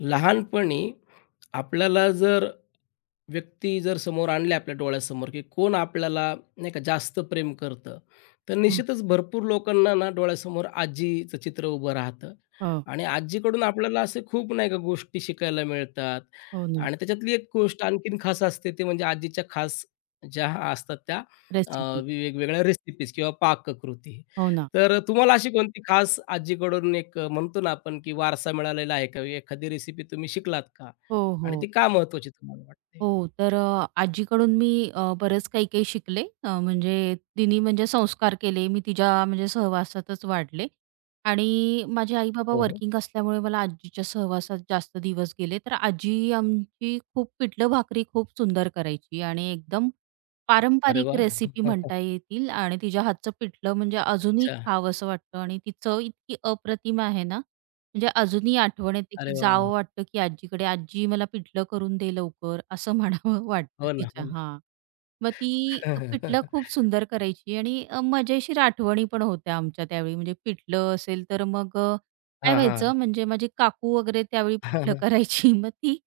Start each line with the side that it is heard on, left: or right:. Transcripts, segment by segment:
left: लहानपणी आपल्याला जर व्यक्ती जर समोर आणले आपल्या डोळ्यासमोर, की कोण आपल्याला नाही का जास्त प्रेम करतं, तर
right: हो,
left: निश्चितच भरपूर लोकांना ना डोळ्यासमोर आजीचं चित्र उभं राहतं
right: हो,
left: आणि आजीकडून आपल्याला असे खूप नाही का गोष्टी शिकायला मिळतात
right: हो ना.
left: आणि त्याच्यातली एक गोष्ट आणखीन खास असते ते म्हणजे आजीच्या खास ज्या असतात त्या अ,
right: रेसिपी.
left: वेगवेगळ्या रेसिपीज किंवा पाककृती.
right: हो ना.
left: तर तुम्हाला अशी कोणती खास आजीकडून एक म्हणतो ना आपण, की वारसा मिळालेला आहे का? एखादी रेसिपी तुम्ही शिकलात का?
right: हो, हो.
left: आणि ती का महत्त्वाची तुम्हाला वाटते?
right: हो, तर आजीकडून मी बरंच काही-काही शिकले. म्हणजे तिने म्हणजे संस्कार केले. मी तिच्या म्हणजे सहवासातच वाढले आणि माझे आई-बाबा
left: हो, हो.
right: वर्किंग असल्यामुळे मला आजीच्या सहवासात जास्त दिवस गेले. तर आजी आमची खूप पिठलं भाकरी खूप सुंदर करायची आणि एकदम
left: अरे
right: पारंपरिक
left: वाह!
right: रेसिपी म्हणता येतील आणि तिच्या हातचं पिठलं म्हणजे अजूनही
left: अच्छा.
right: खावंसं वाटतं आणि तिचं इतकी अप्रतिम आहे ना म्हणजे अजूनही आठवण येते,
left: अरे
right: की
left: वाह, वाह!
right: जावं वाटतं, की आजीकडे, "आजी मला पिठलं करून दे लवकर," असं म्हणावं वाटतं
left: हो ना, हो
right: तिच्या.
left: ना.
right: हां. मग ती पिठलं खूप सुंदर करायची आणि मजेशीर आठवणी पण होत्या आमच्या त्यावेळी. म्हणजे पिठलं असेल तर मग काय
left: हां, हां.
right: व्हायचं म्हणजे माझी काकू वगैरे त्यावेळी पिठलं करायची. मग ती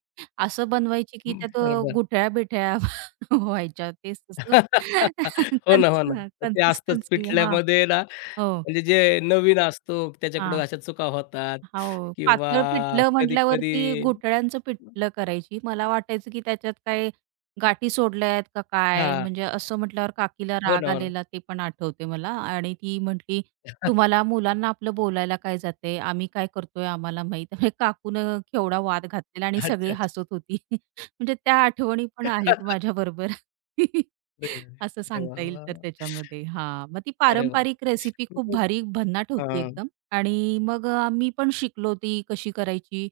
right: असं बनवायची, की त्यात
left: बरोबर.
right: गुठळ्या-बिठळ्या व्हायच्या. तेच तसं
left: हो ना, हो ना. तर ते असतंच
right: कन्सिस्टन्सी हां.
left: पिठल्यामध्ये ना,
right: हो.
left: म्हणजे जे नवीन असतो त्याच्याकडून
right: हां.
left: अशा चुका होतात
right: हो,
left: किंवा
right: पातळ पिठलं
left: कधी-कधी
right: म्हटल्यावरती घोटाळ्यांचं पिठलं करायची. मला वाटायचं, की त्याच्यात काय गाठी सोडल्या आहेत का काय?
left: हां.
right: म्हणजे असं म्हटल्यावर काकीला
left: हो ना,
right: राग
left: हो ना.
right: आलेला ते पण आठवते मला आणि ती म्हटली, "तुम्हाला मुलांना आपलं बोलायला काय जातंय? आम्ही काय करतोय आम्हाला माहीत." म्हणजे काकूनं केवढा वाद घातलेला आणि
left: अच्छा,
right: सगळी
left: अच्छा.
right: हसत होती. म्हणजे त्या आठवणी पण आहेत माझ्याबरोबर.
left: अरे,
right: असं
left: अरे वाह,
right: सांगता येईल
left: वाह,
right: तर
left: वाह!
right: त्याच्यामध्ये. हां, मग ती
left: अरे वाह!
right: पारंपरिक रेसिपी खूप भारी भन्नाट होती
left: हां,
right: एकदम. आणि मग मी पण शिकलो ती कशी करायची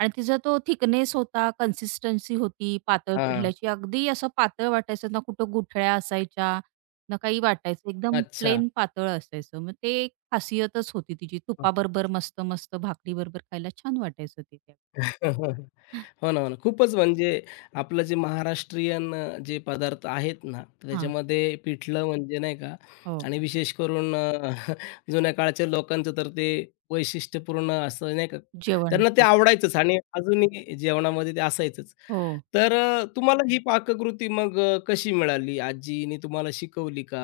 right: आणि तिचा तो थिकनेस होता, कन्सिस्टन्सी होती पातळ
left: हां.
right: पिठल्याची. अगदी असं पातळ वाटायचं ना कुठं गुठळ्या असायच्या, ना काही वाटायचं. एकदम
left: अच्छा.
right: प्लेन पातळ असायचं. मग ते एक खासियतच होती तिची. तुपाबरोबर मस्त-मस्त भाकरीबरोबर खायला छान वाटायचं ते त्या
left: हो ना, हो ना. खूपच म्हणजे आपलं जे महाराष्ट्रीयन जे पदार्थ आहेत ना, तर
right: हां.
left: त्याच्यामध्ये पिठलं म्हणजे नाही का
right: हो.
left: आणि विशेष करून जुन्या काळच्या लोकांचं तर ते वैशिष्ट्यपूर्ण असं नाही का,
right: जेवण.
left: त्यांना ते आवडायचंच आणि अजूनही जेवणामध्ये ते असायचंच.
right: हो.
left: तर तुम्हाला ही पाककृती मग कशी मिळाली? आजीने तुम्हाला शिकवली का?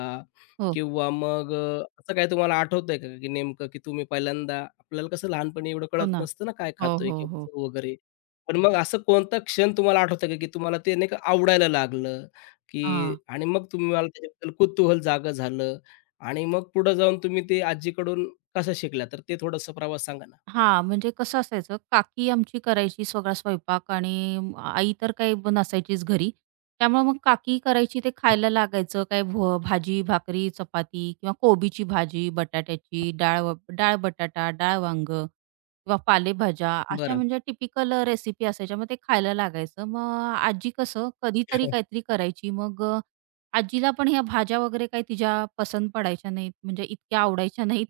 right: हो.
left: किंवा मग असं काही तुम्हाला आठवतंय का, की नेमकं की तुम्ही पहिल्यांदा आपल्याला कसं लहानपणी एवढं
right: हो
left: कळत
right: ना.
left: नसतं ना, काय
right: हो,
left: खातोय
right: हो,
left: किंवा
right: हो.
left: चव वगैरे. पण मग असं कोणता क्षण तुम्हाला आठवतंय का, की तुम्हाला ते नाही का आवडायला लागलं, की
right: हां.
left: आणि मग तुम्हाला त्याच्याबद्दल कुतूहल जागं झालं आणि मग पुढे जाऊन तुम्ही ते आजीकडून कसं शिकला? तर ते थोडंसं प्रवास सांगा ना?
right: हां, म्हणजे कसं असायचं, काकी आमची करायची सगळा स्वयंपाक आणि आई तर काही नसायचीच घरी. त्यामुळे मग काकी करायची ते
left: हां.
right: खायला लागायचं. काय भाजी, भाकरी, चपाती किंवा कोबीची भाजी, बटाट्याची डाळ व डाळ बटाटा, डाळ वांगं किंवा पालेभाज्या अशा
left: बरं.
right: म्हणजे टिपिकल रेसिपी असायच्या. मग ते खायला लागायचं. मग आजी कसं कधीतरी काहीतरी करायची. मग आजीला पण ह्या भाज्या वगैरे काही तिच्या पसंत पडायच्या नाहीत, म्हणजे इतक्या आवडायच्या नाहीत.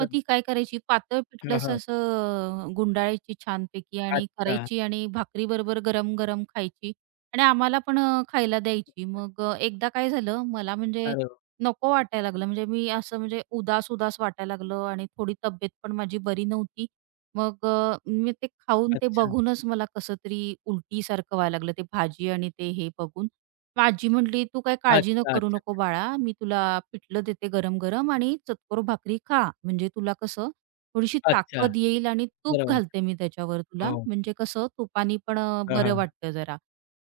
right: मग ती काय करायची पातळ
left: हां,
right: पिठलंसं
left: हां.
right: असं गुंडाळायची छानपैकी आणि
left: अच्छा.
right: करायची आणि भाकरीबरोबर गरम-गरम खायची आणि आम्हाला पण खायला द्यायची. मग एकदा काय झालं मला म्हणजे
left: अरे वाह!
right: नको वाटायला लागलं. म्हणजे मी असं म्हणजे उदास-उदास वाटायला लागलं आणि थोडी तब्येत पण माझी बरी नव्हती. मग मी ते खाऊन ते
left: अच्छा.
right: बघूनच मला कसं तरी उलटीसारखं व्हायला लागलं. ते भाजी आणि ते हे बघून. मग आजी म्हटली, "तू काही काळजी न
left: अच्छा,
right: करू
left: अच्छा, अच्छा.
right: नको बाळा, मी तुला पिठलं देते गरम-गरम आणि चतकोर भाकरी खा. म्हणजे तुला कसं थोडीशी
left: अच्छा.
right: ताकद येईल आणि तूप
left: बरोबर.
right: घालते मी त्याच्यावर तुला.
left: हो.
right: म्हणजे कसं तुपानी पण
left: हां,
right: बरं
left: हां.
right: वाटतं जरा."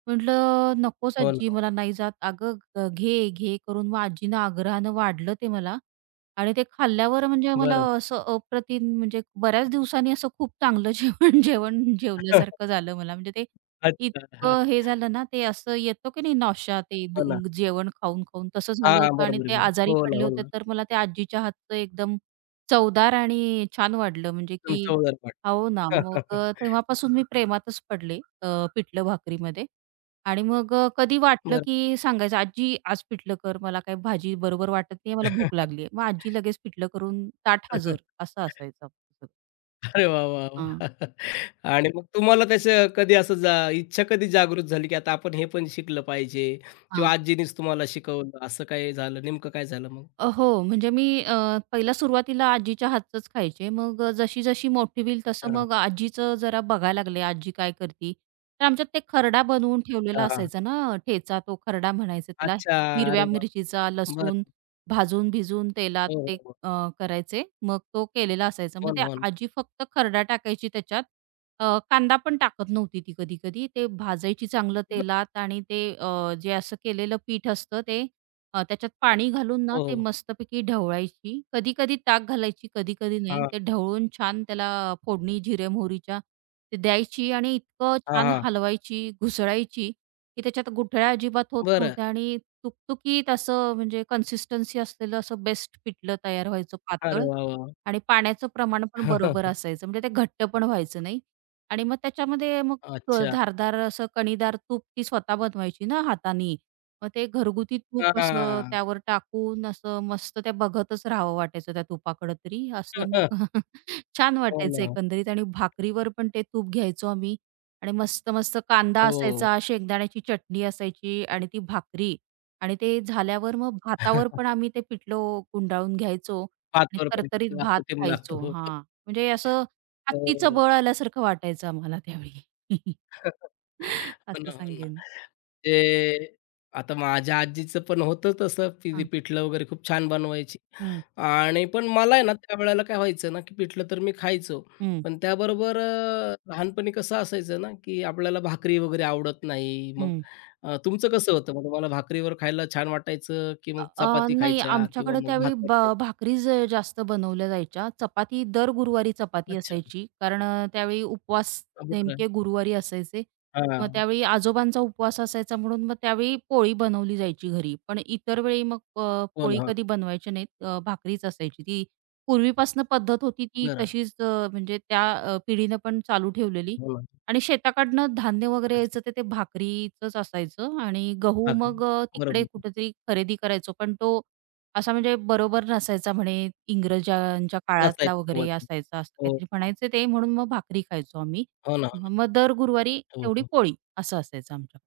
right: म्हटलं, "नकोच
left: हो
right: आजी
left: ना.
right: मला नाही जात." "अगं घे, घे" करून मग आजीनं आग्रहानं वाढलं ते मला आणि ते खाल्ल्यावर म्हणजे मला
left: बरं.
right: असं अप्रतिम म्हणजे बऱ्याच दिवसांनी असं खूप चांगलं जेवण जेवण जेवल्यासारखं झालं मला. म्हणजे ते
left: अच्छा. हां.
right: इतकं हे झालं ना, ते असं येतं की नाही नौशा ते
left: हो ना.
right: जेवण खाऊन-खाऊन तसं
left: हां,
right: झालं
left: हां.
right: होतं आणि
left: बरोबर आहे,
right: ते
left: बरोबर.
right: आजारी
left: हो ना,
right: पडले
left: हो
right: होते.
left: ना.
right: तर मला त्या आजीच्या हातचं एकदम चवदार आणि छान वाटलं म्हणजे की
left: तुमचं उदरपाठ.
right: हो ना, मग तेव्हापासून मी प्रेमातच पडले पिठलं भाकरीमध्ये आणि मग कधी वाटलं
left: बरं.
right: की सांगायचं, "आजी आज पिठलं कर, मला काही भाजी बरोबर वाटत नाहीये, मला भूक लागली आहे." मग आजी लगेच पिठलं करून ताट
left: अरे वाह!
right: हजर असं असायचं.
left: अरे वाह, वाह,
right: हां,
left: वाह! आणि मग तुम्हाला त्याचं कधी असं जा इच्छा कधी जागृत झाली, की आता आपण हे पण शिकलं पाहिजे
right: हां.
left: किंवा आजीनीच तुम्हाला शिकवलं, असं काय झालं? नेमकं काय झालं मग?
right: हो, म्हणजे मी पहिला सुरुवातीला आजीच्या हातचंच खायचे. मग जशी-जशी मोठी होईल तसं
left: हां,
right: मग आजीचं जरा बघायला लागले, आजी काय करती. तर आमच्यात ते खरडा बनवून ठेवलेला
left: हां, हां.
right: असायचा ना ठेचा, तो खरडा म्हणायचा त्याला.
left: अच्छा. अरे
right: हिरव्या
left: वाह!
right: मिरचीचा,
left: बरं.
right: लसूण भाजून-भिजून तेलात
left: हो, हो,
right: ते
left: हो.
right: करायचे. मग तो केलेला असायचा. मग
left: हो ना,
right: ते
left: हो ना.
right: आजी फक्त खरडा टाकायची त्याच्यात. कांदा पण टाकत नव्हती ती कधी-कधी. ते भाजायची चांगलं तेलात आणि ते जे असं केलेलं पीठ असतं ते त्याच्यात पाणी घालून ना
left: हो,
right: ते
left: हो.
right: मस्तपैकी ढवळायची. कधी-कधी ताक घालायची, कधी-कधी नाही.
left: हां,
right: ते ढवळून छान त्याला फोडणी जिरे, मोहरीच्या ते द्यायची आणि इतकं
left: हां,
right: छान
left: हां.
right: हलवायची, घुसळायची, की त्याच्यात गुठळ्या अजिबात होत
left: बरं.
right: नव्हत्या आणि तुकतुकीत असं म्हणजे कन्सिस्टन्सी असलेलं असं बेस्ट पिठलं तयार व्हायचं
left: अरे
right: पातळ
left: वाह, वाह!
right: आणि पाण्याचं प्रमाण पण बरोबर असायचं. म्हणजे ते घट्ट पण व्हायचं नाही आणि मग त्याच्यामध्ये मग
left: अच्छा.
right: धारदार असं कणीदार तूप ती स्वतः बनवायची ना हातानी. मग ते घरगुती तूप असं
left: हां.
right: त्यावर टाकून असं मस्त त्या बघतच राहावं वाटायचं त्या तुपाकडं तरी. असं मग छान
left: हो
right: वाटायचं
left: ना.
right: एकंदरीत आणि भाकरीवर पण ते तूप घ्यायचो आम्ही आणि मस्त, मस्त कांदा
left: हो.
right: असायचा, शेंगदाण्याची चटणी असायची आणि ती भाकरी आणि ते झाल्यावर मग भातावर पण आम्ही ते पिठलं गुंडाळून घ्यायचो आणि
left: पाचवर पण
right: तरतरीत
left: किती
right: भात
left: अप्रतिम लागतं.
right: खायचो.
left: हो.
right: हां, म्हणजे असं हत्तीचं
left: हो.
right: बळ आल्यासारखं वाटायचं आम्हाला त्यावेळी.
left: हो
right: असं
left: ना, हो ना.
right: सांगेन.
left: ते आता माझ्या आजीचं पण होतं तसं, की ती
right: हां.
left: पिठलं वगैरे खूप छान बनवायची
right: हं,
left: आणि पण मला आहे ना, त्यावेळेला काय व्हायचं ना, की पिठलं तर मी खायचो.
right: हं,
left: पण त्याबरोबर लहानपणी कसं असायचं ना, की आपल्याला भाकरी वगैरे आवडत नाही. मग
right: हं.
left: तुमचं कसं होतं? मग तुम्हाला भाकरीवर खायला छान वाटायचं, की
right: अ,
left: मग
right: अ,
left: चपाती
right: नाही
left: खायच्या किंवा
right: आमच्याकडे
left: मग भात
right: त्यावेळी
left: खायचा?
right: भाकरीच जास्त बनवल्या जायच्या. चपाती दर गुरुवारी चपाती
left: अच्छा.
right: असायची. कारण त्यावेळी उपवास
left: बरं.
right: नेमके गुरुवारी असायचे. मग
left: हां.
right: त्यावेळी आजोबांचा उपवास असायचा म्हणून मग त्यावेळी पोळी बनवली जायची घरी. पण इतर वेळी मग
left: हो ना,
right: पोळी
left: हो ना.
right: कधी बनवायची नाहीत. भाकरीच असायची. ती पूर्वीपासून पद्धत होती ती
left: बरं.
right: तशीच म्हणजे त्या पिढीनं पण चालू ठेवलेली.
left: हो ना.
right: आणि शेताकडनं धान्य वगैरे
left: अच्छा.
right: यायचं तर ते भाकरीचंच असायचं आणि गहू
left: भाकरी.
right: मग तिकडे
left: बरोबर.
right: कुठेतरी खरेदी करायचो. पण तो असा म्हणजे बरोबर नसायचा म्हणे इंग्रजांच्या काळातला
left: नसायचं
right: वगैरे
left: सुरुवातीला.
right: असायचा असं
left: हो,
right: काहीतरी
left: हो.
right: म्हणायचे ते म्हणून मग भाकरी खायचो आम्ही.
left: हो ना, हो ना.
right: मग मग दर गुरुवारी
left: हो,
right: तेवढी
left: हो.
right: पोळी असं असायचं आमच्या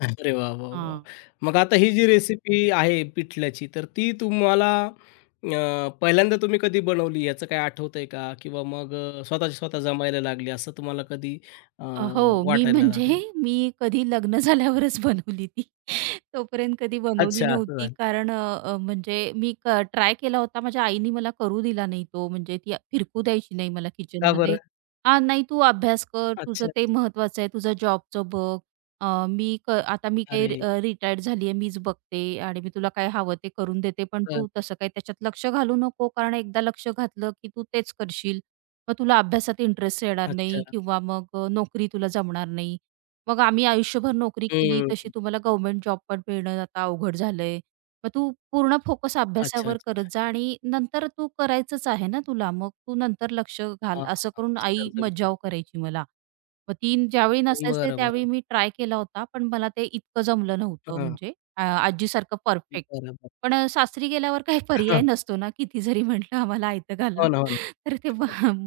left: अरे वाह, वाह, वाह!
right: हां.
left: मग आता ही जी रेसिपी आहे पिठल्याची, तर ती तुम्हाला पहिल्यांदा तुम्ही कधी बनवली याचं काही आठवतंय का? किंवा मग स्वतःची स्वतः जमायला लागली असं तुम्हाला कधी अ,
right: हो, मी
left: वाटायला
right: म्हणजे
left: लागलं?
right: मी कधी लग्न झाल्यावरच बनवली ती. तोपर्यंत कधी बनवली
left: अच्छा, असं
right: नव्हती
left: झालं.
right: कारण अ, अ, म्हणजे मी ट्राय केला होता. माझ्या आईने मला करू दिला नाही तो म्हणजे ती फिरकू द्यायची नाही मला
left: का
right: किचनमध्ये.
left: बरं?
right: "हां, नाही तू अभ्यास कर, तुझं
left: अच्छा.
right: ते महत्वाचं आहे, तुझं जॉबचं बघ. मी आता मी काही
left: अरे
right: रिटायर्ड झाली आहे, मीच बघते आणि मी तुला काय हवं ते करून देते. पण
left: वाह!
right: तू तसं काही त्याच्यात लक्ष घालू नको कारण एकदा लक्ष घातलं की तू तेच करशील." मग तुला अभ्यासात इंटरेस्ट येणार नाही
left: अच्छा.
right: किंवा मग नोकरी तुला जमणार नाही. मग आम्ही आयुष्यभर नोकरी केली
left: हं.
right: तशी तुम्हाला गव्हर्नमेंट जॉब पण मिळणं आता अवघड झालंय. मग तू पूर्ण फोकस
left: अच्छा,
right: अभ्यासावर
left: अच्छा,
right: करत
left: अच्छा.
right: जा आणि नंतर तू करायचंच आहे ना तुला, मग तू नंतर लक्ष घाल,
left: हां,
right: असं
left: हां.
right: करून आई
left: त्यांचा विचार.
right: मज्जाव करायची मला. मग ती ज्यावेळी नसायचे
left: बरं,
right: त्यावेळी
left: बरं.
right: मी ट्राय केला होता, पण मला ते इतकं जमलं नव्हतं
left: हां.
right: म्हणजे आजीसारखं परफेक्ट.
left: बरोबर.
right: पण सासरी गेल्यावर काही
left: हां.
right: पर्याय नसतो ना, किती जरी म्हटलं आम्हाला आयतं घाला,
left: हो ना, हो ना.
right: तर ते वा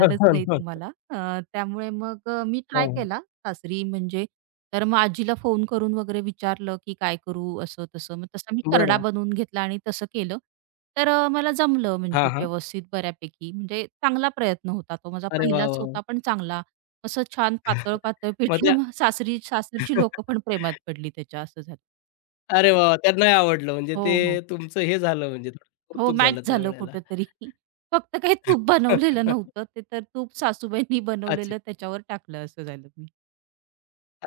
left: हं, हं,
right: नाही
left: हं.
right: तुम्हाला. त्यामुळे मग मी ट्राय
left: हं.
right: केला सासरी म्हणजे तर मग आजीला फोन करून वगैरे विचारलं, की "काय करू?" असं-तसं. मग तसा मी खर्डा
left: बरं.
right: बनवून घेतला आणि तसं केलं. तर मला जमलं
left: हां,
right: म्हणजे
left: हां.
right: व्यवस्थित बऱ्यापैकी. म्हणजे चांगला प्रयत्न होता तो. माझा
left: अरे वाह,
right: पहिलाच
left: वाह, वाह!
right: होता पण चांगला. असं छान पातळ-पातळ
left: मग
right: पिठलं
left: त्या
right: मग सासरी सासरची लोकं पण प्रेमात पडली त्याच्या असं झालं.
left: अरे वाह! वाह! त्यांना नाही आवडलं म्हणजे ते
right: हो, हो.
left: तुमचं हे झालं म्हणजे
right: हो,
left: कौतुक
right: मॅच
left: झालं
right: झालं
left: त्यावेळेला.
right: कुठेतरी. फक्त काही तूप बनवलेलं नव्हतं ते, तर तूप सासूबाईंनी
left: अच्छा,
right: बनवलेलं त्याच्यावर टाकलं असं झालं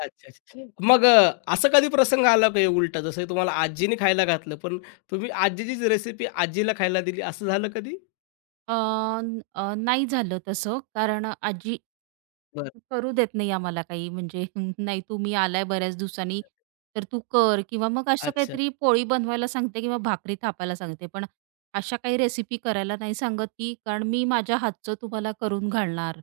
left: अच्छा, अच्छा. मग असा कधी प्रसंग आला का उलटा जसं तुम्हाला आजीने खायला घातलं, पण तुम्ही आजीचीच रेसिपी आजीला खायला दिली असं झालं कधी?
right: अ, नाही झालं तसं, कारण आजी
left: बरं.
right: करू देत नाही आम्हाला काही म्हणजे नाही तुम्ही आलाय बऱ्याच दिवसांनी, तर तू कर किंवा मग असं
left: अच्छा,
right: काहीतरी पोळी बनवायला सांगते किंवा भाकरी थापायला सांगते. पण अशा काही रेसिपी करायला नाही सांगत ती, कारण मी माझ्या हातचं तुम्हाला करून घालणार.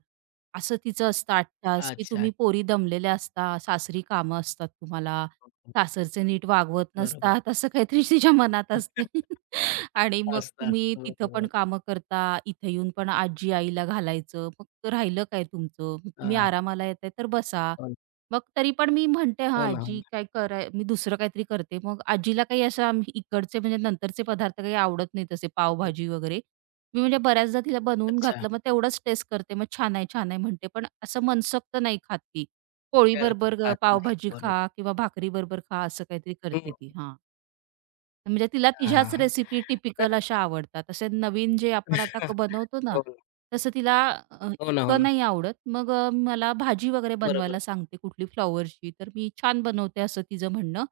right: असं तिचं असतं 8
left: अच्छा,
right: तास, की तुम्ही
left: अच्छा.
right: पोरी दमलेल्या असता, सासरी कामं असतात तुम्हाला,
left: हो, हो.
right: सासरचे नीट वागवत
left: बरोबर.
right: नसतात, असं काहीतरी तिच्या मनात असते. आणि मग
left: असतं,
right: तुम्ही
left: असतं.
right: तिथं पण
left: बरोबर.
right: कामं करता, इथं येऊन पण आजी-आईला घालायचं. मग राहिलं काय तुमचं? मग तुम्ही
left: हां.
right: आरामाला येताय तर बसा.
left: हो ना,
right: मग तरी पण मी म्हणते, "हां,
left: हो ना, हो
right: आजी काय कराय" मी दुसरं काहीतरी करते. मग आजीला काही असं आम्ही इकडचे म्हणजे नंतरचे पदार्थ काही आवडत नाहीत असे
left: ना.
right: पावभाजी वगैरे. मी म्हणजे बऱ्याचदा तिला बनवून
left: अच्छा.
right: घातलं, मग तेवढंच टेस्ट करते. मग "छान आहे, छान आहे" म्हणते. पण असं मनसोक्त नाही खात ती.
left: त्याला
right: पोळीबरोबर
left: खात नाही.
right: पावभाजी
left: बरोबर.
right: खा किंवा भाकरीबरोबर खा असं काहीतरी
left: हं.
right: करते ती. हां. म्हणजे तिला
left: हां, हां,
right: तिच्याच
left: हां.
right: रेसिपी टिपिकल अशा आवडतात. असे नवीन जे आपण आता
left: नाही.
right: बनवतो ना,
left: हो ना.
right: तसं तिला
left: हो ना, हो
right: इतकं
left: ना.
right: नाही आवडत. मग मला भाजी वगैरे
left: बरोबर.
right: बनवायला सांगते कुठली फ्लॉवरची, तर मी छान बनवते असं तिचं म्हणणं.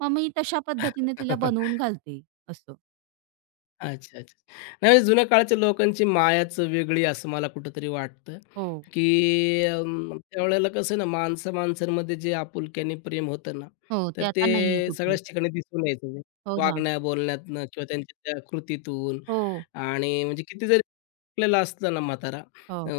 right: मग मी तशा पद्धतीने तिला
left: हो
right: बनवून घालते असं.
left: अच्छा, अच्छा. नाही म्हणजे जुन्या काळच्या लोकांची मायाच वेगळी असं मला कुठेतरी वाटतं,
right: हो.
left: की अं, त्यावेळेला कसं आहे ना, माणसं-माणसांमध्ये जे आपुलक्याने प्रेम होतं ना,
right: हो, ते
left: तर
right: आता नाहीये
left: ते
right: कुठे.
left: सगळ्याच ठिकाणी दिसून यायचं. म्हणजे
right: हो ना.
left: वागण्या-बोलण्यातनं किंवा त्यांच्या त्या कृतीतून
right: हो.
left: आणि म्हणजे किती जरी आपल्याला असला ना म्हातारा
right: हो,
left: अ,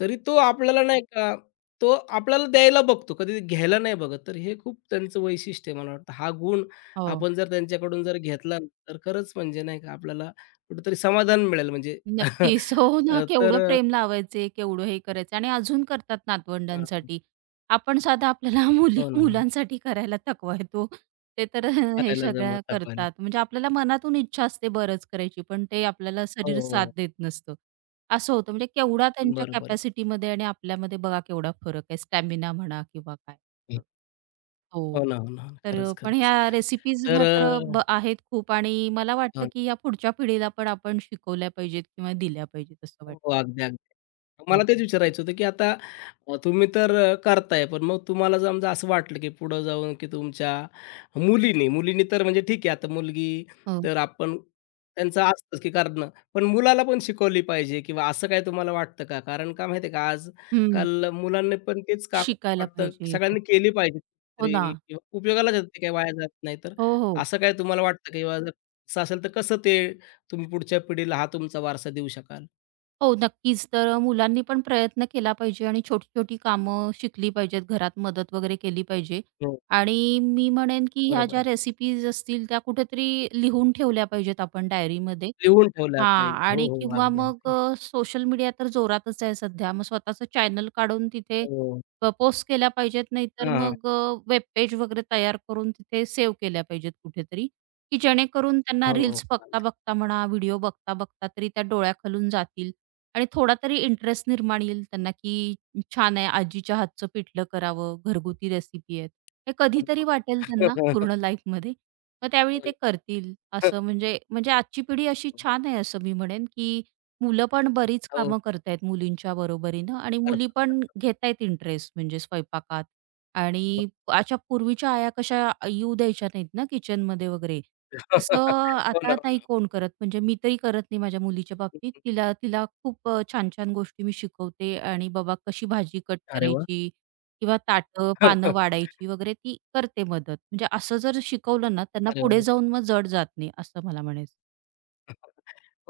left: तरी तो आपल्याला नाही का, तो आपल्याला द्यायला बघतो, कधी घ्यायला नाही बघत. तर हे खूप त्यांचं वैशिष्ट्य आहे मला वाटतं. हा गुण
right: हो.
left: आपण जर त्यांच्याकडून जर घेतला ना, तर खरंच म्हणजे नाही का आपल्याला कुठेतरी समाधान मिळेल म्हणजे
right: नक्कीच. हो ना,
left: अ, तर
right: केवढं
left: अ,
right: प्रेम लावायचे, केवढं हे करायचं आणि अजून करतात नातवंडांसाठी. आपण साधा आपल्याला मुली
left: हो ना, हो ना.
right: मुलांसाठी करायला थकवा येतो. ते तर हे
left: करायला जमवत
right: सगळ्या
left: दाखवायला.
right: करतात. म्हणजे आपल्याला मनातून इच्छा असते बरंच करायची, पण ते आपल्याला
left: हो,
right: शरीर
left: हो.
right: साथ
left: हो.
right: देत नसतं. असं होतं म्हणजे केवढा त्यांच्या
left: बरोबर
right: कॅपॅसिटीमध्ये आणि आपल्यामध्ये बघा केवढा फरक आहे. स्टॅमिना म्हणा किंवा काय.
left: आहे.
right: शकतं.
left: हो
right: हो.
left: ना, हो ना, हो ना.
right: तर
left: खरंच,
right: पण ह्या
left: खरंच.
right: रेसिपीज
left: तर
right: मात्र आहेत खूप आणि मला वाटतं,
left: हो.
right: की या पुढच्या पिढीला पण आपण शिकवल्या पाहिजेत किंवा दिल्या पाहिजेत असं
left: हो, हो.
right: वाटतं.
left: अगदी, अगदी. मला
right: हो,
left: तेच विचारायचं होतं, की आता तुम्ही तर करताय, पण मग तुम्हाला समजा असं वाटलं, की पुढं जाऊन, की तुमच्या मुलीने मुलीने तर म्हणजे ठीक आहे, आता मुलगी
right: हो.
left: तर आपण त्यांचं असतंच, की करणं. पण मुलाला पण शिकवली पाहिजे किंवा असं काही तुम्हाला वाटतं का? कारण का माहिती आहे का,
right: हं.
left: आजकाल मुलांनी पण तेच काम
right: शिकायला
left: वाटतं, की
right: पाहिजे. हो,
left: सगळ्यांनी केली पाहिजे
right: हो ना.
left: तरी किंवा उपयोगालाच येतं, ते काही वाया जात नाही. तर
right: हो, हो.
left: असं काय तुम्हाला वाटतं, किंवा जर असं असेल, तर कसं ते तुम्ही पुढच्या पिढीला हा तुमचा वारसा देऊ शकाल?
right: हो, नक्कीच. तर मुलांनी पण प्रयत्न केला पाहिजे आणि छोटी-छोटी कामं शिकली पाहिजेत, घरात मदत वगैरे केली पाहिजे. आणि मी म्हणेन, की ह्या
left: बरोबर
right: ज्या
left: आहे.
right: रेसिपीज असतील त्या कुठेतरी लिहून ठेवल्या पाहिजेत आपण डायरीमध्ये
left: लिहून ठेवला
right: हां.
left: पाहिजे. हो,
right: आणि
left: हो.
right: किंवा
left: अगदी,
right: मग
left: अगदी.
right: सोशल मीडिया तर जोरातच आहे सध्या. मग स्वतःचं चॅनल काढून तिथे
left: हो.
right: पोस्ट केल्या पाहिजेत, नाहीतर
left: हां, हां.
right: मग वेब पेज वगैरे तयार करून तिथे सेव्ह केल्या पाहिजेत कुठेतरी, की जेणेकरून
left: हो,
right: त्यांना
left: हो.
right: रील्स
left: अगदी.
right: बघता-बघता म्हणा, व्हिडिओ बघता-बघता तरी त्या डोळ्याखालून जातील आणि थोडा तरी इंटरेस्ट निर्माण येईल त्यांना, की छान आहे आजीच्या हातचं पिठलं करावं, घरगुती रेसिपी आहेत. हे
left: हो ना, हो
right: कधीतरी वाटेल
left: ना.
right: त्यांना
left: हो ना.
right: पूर्ण लाईफमध्ये. मग त्यावेळी ते करतील असं म्हणजे म्हणजे आजची पिढी अशी छान आहे असं मी म्हणेन, की मुलं पण बरीच
left: हो.
right: कामं करतायत मुलींच्या बरोबरीनं आणि मुली
left: अर्थात.
right: पण घेतायत इंटरेस्ट म्हणजे स्वयंपाकात आणि अशा पूर्वीच्या आया कशा येऊ द्यायच्या नाहीत ना किचनमध्ये वगैरे. तसं
left: हो ना,
right: आता
left: हो
right: नाही
left: ना.
right: कोण करत म्हणजे मी तरी करत नाही माझ्या मुलीच्या बाबतीत. तिला तिला खूप छान-छान गोष्टी मी शिकवते आणि बाबा कशी भाजी कट
left: अरे वाह!
right: करायची किंवा ताटं, पानं वाढायची वगैरे ती करते मदत. म्हणजे असं जर शिकवलं ना, त्यांना
left: अरे
right: पुढे
left: वाह!
right: जाऊन मग जड जात नाही, असं मला म्हणायचं.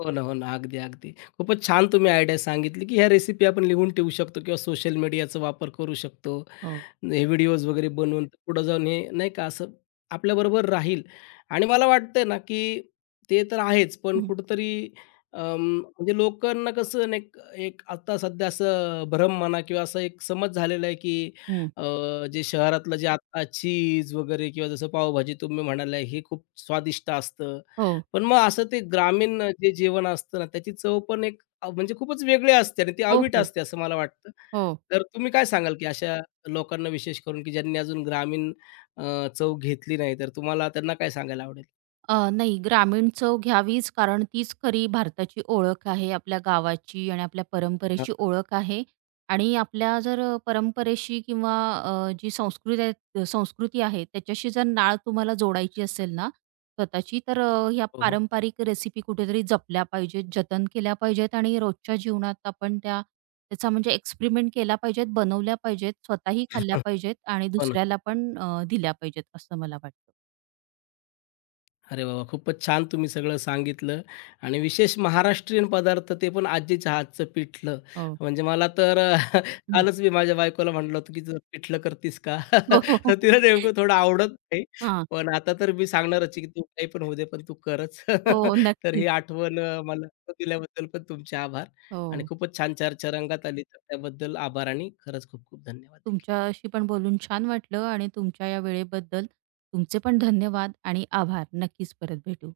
left: हो ना, हो ना. अगदी, अगदी. खूपच छान तुम्ही आयडिया सांगितली, की ह्या रेसिपी आपण लिहून ठेवू शकतो किंवा सोशल मीडियाचा वापर करू शकतो.
right: हो.
left: हे व्हिडिओज वगैरे बनवून पुढं जाऊन हे नाही का असं आपल्याबरोबर राहील आणि मला वाटतंय ना, की ते तर आहेच, पण
right: हं,
left: कुठेतरी अं, म्हणजे लोकांना कसं ना एक एक आता सध्या असं भ्रम म्हणा किंवा असा एक समज झालेला आहे, की
right: हं.
left: अ, जे शहरातलं जे आता चीज वगैरे किंवा जसं पावभाजी तुम्ही म्हणाला, हे खूप स्वादिष्ट असतं
right: हो.
left: पण मग असं ते ग्रामीण जे जेवण असतं ना, त्याची चव पण एक म्हणजे खूपच वेगळी असते आणि ती
right: हो,
left: अवीट
right: हो.
left: असते असं मला वाटतं.
right: हो.
left: तर तुम्ही काय सांगाल, की अशा लोकांना विशेष करून, की ज्यांनी अजून ग्रामीण चव घेतली नाही, तर तुम्हाला त्यांना काय सांगायला आवडेल?
right: नाही, ग्रामीण चव घ्यावीच, कारण तीच खरी भारताची ओळख आहे, आपल्या गावाची आणि आपल्या
left: हां.
right: परंपरेची ओळख आहे. आणि आपल्या जर परंपरेशी किंवा जी संस्कृती आहे, त्याच्याशी जर नाळ तुम्हाला जोडायची असेल ना, स्वतःची, तर ह्या
left: हो, हो.
right: पारंपरिक रेसिपी कुठेतरी जपल्या पाहिजेत, जतन केल्या पाहिजेत आणि रोजच्या जीवनात आपण त्या त्याचा म्हणजे एक्सपेरिमेंट केला पाहिजेत, बनवल्या पाहिजेत, स्वतःही खाल्ल्या पाहिजेत आणि दुसऱ्याला पण दिल्या पाहिजेत, असं मला वाटतं.
left: अरे वाह! वाह! खूपच छान तुम्ही सगळं सांगितलं आणि विशेष महाराष्ट्रीयन पदार्थ ते पण आजीच्या हातचं पिठलं.
right: हो.
left: म्हणजे मला तर
right: हं.
left: कालच मी माझ्या बायकोला म्हटलं होतं, की "तू पिठलं करतीस का?"
right: हो, हो,
left: तर
right: हो.
left: तिला नेमकं थोडं आवडत नाही.
right: हां.
left: पण आता तर मी सांगणारच आहे, की "तू काही पण होऊ दे, पण तू करच."
right: हो,
left: तर ही
right: नक्कीच.
left: आठवण मला दिल्याबद्दल पण तुमचे आभार आणि
right: हो.
left: खूपच छान चर्चा रंगात आली. तर त्याबद्दल आभार आणि खरंच खूप खूप धन्यवाद देखील.
right: तुमच्याशी पण बोलून छान वाटलं आणि तुमच्या या वेळेबद्दल तुमचे पण धन्यवाद आणि आभार. नक्कीच परत भेटू.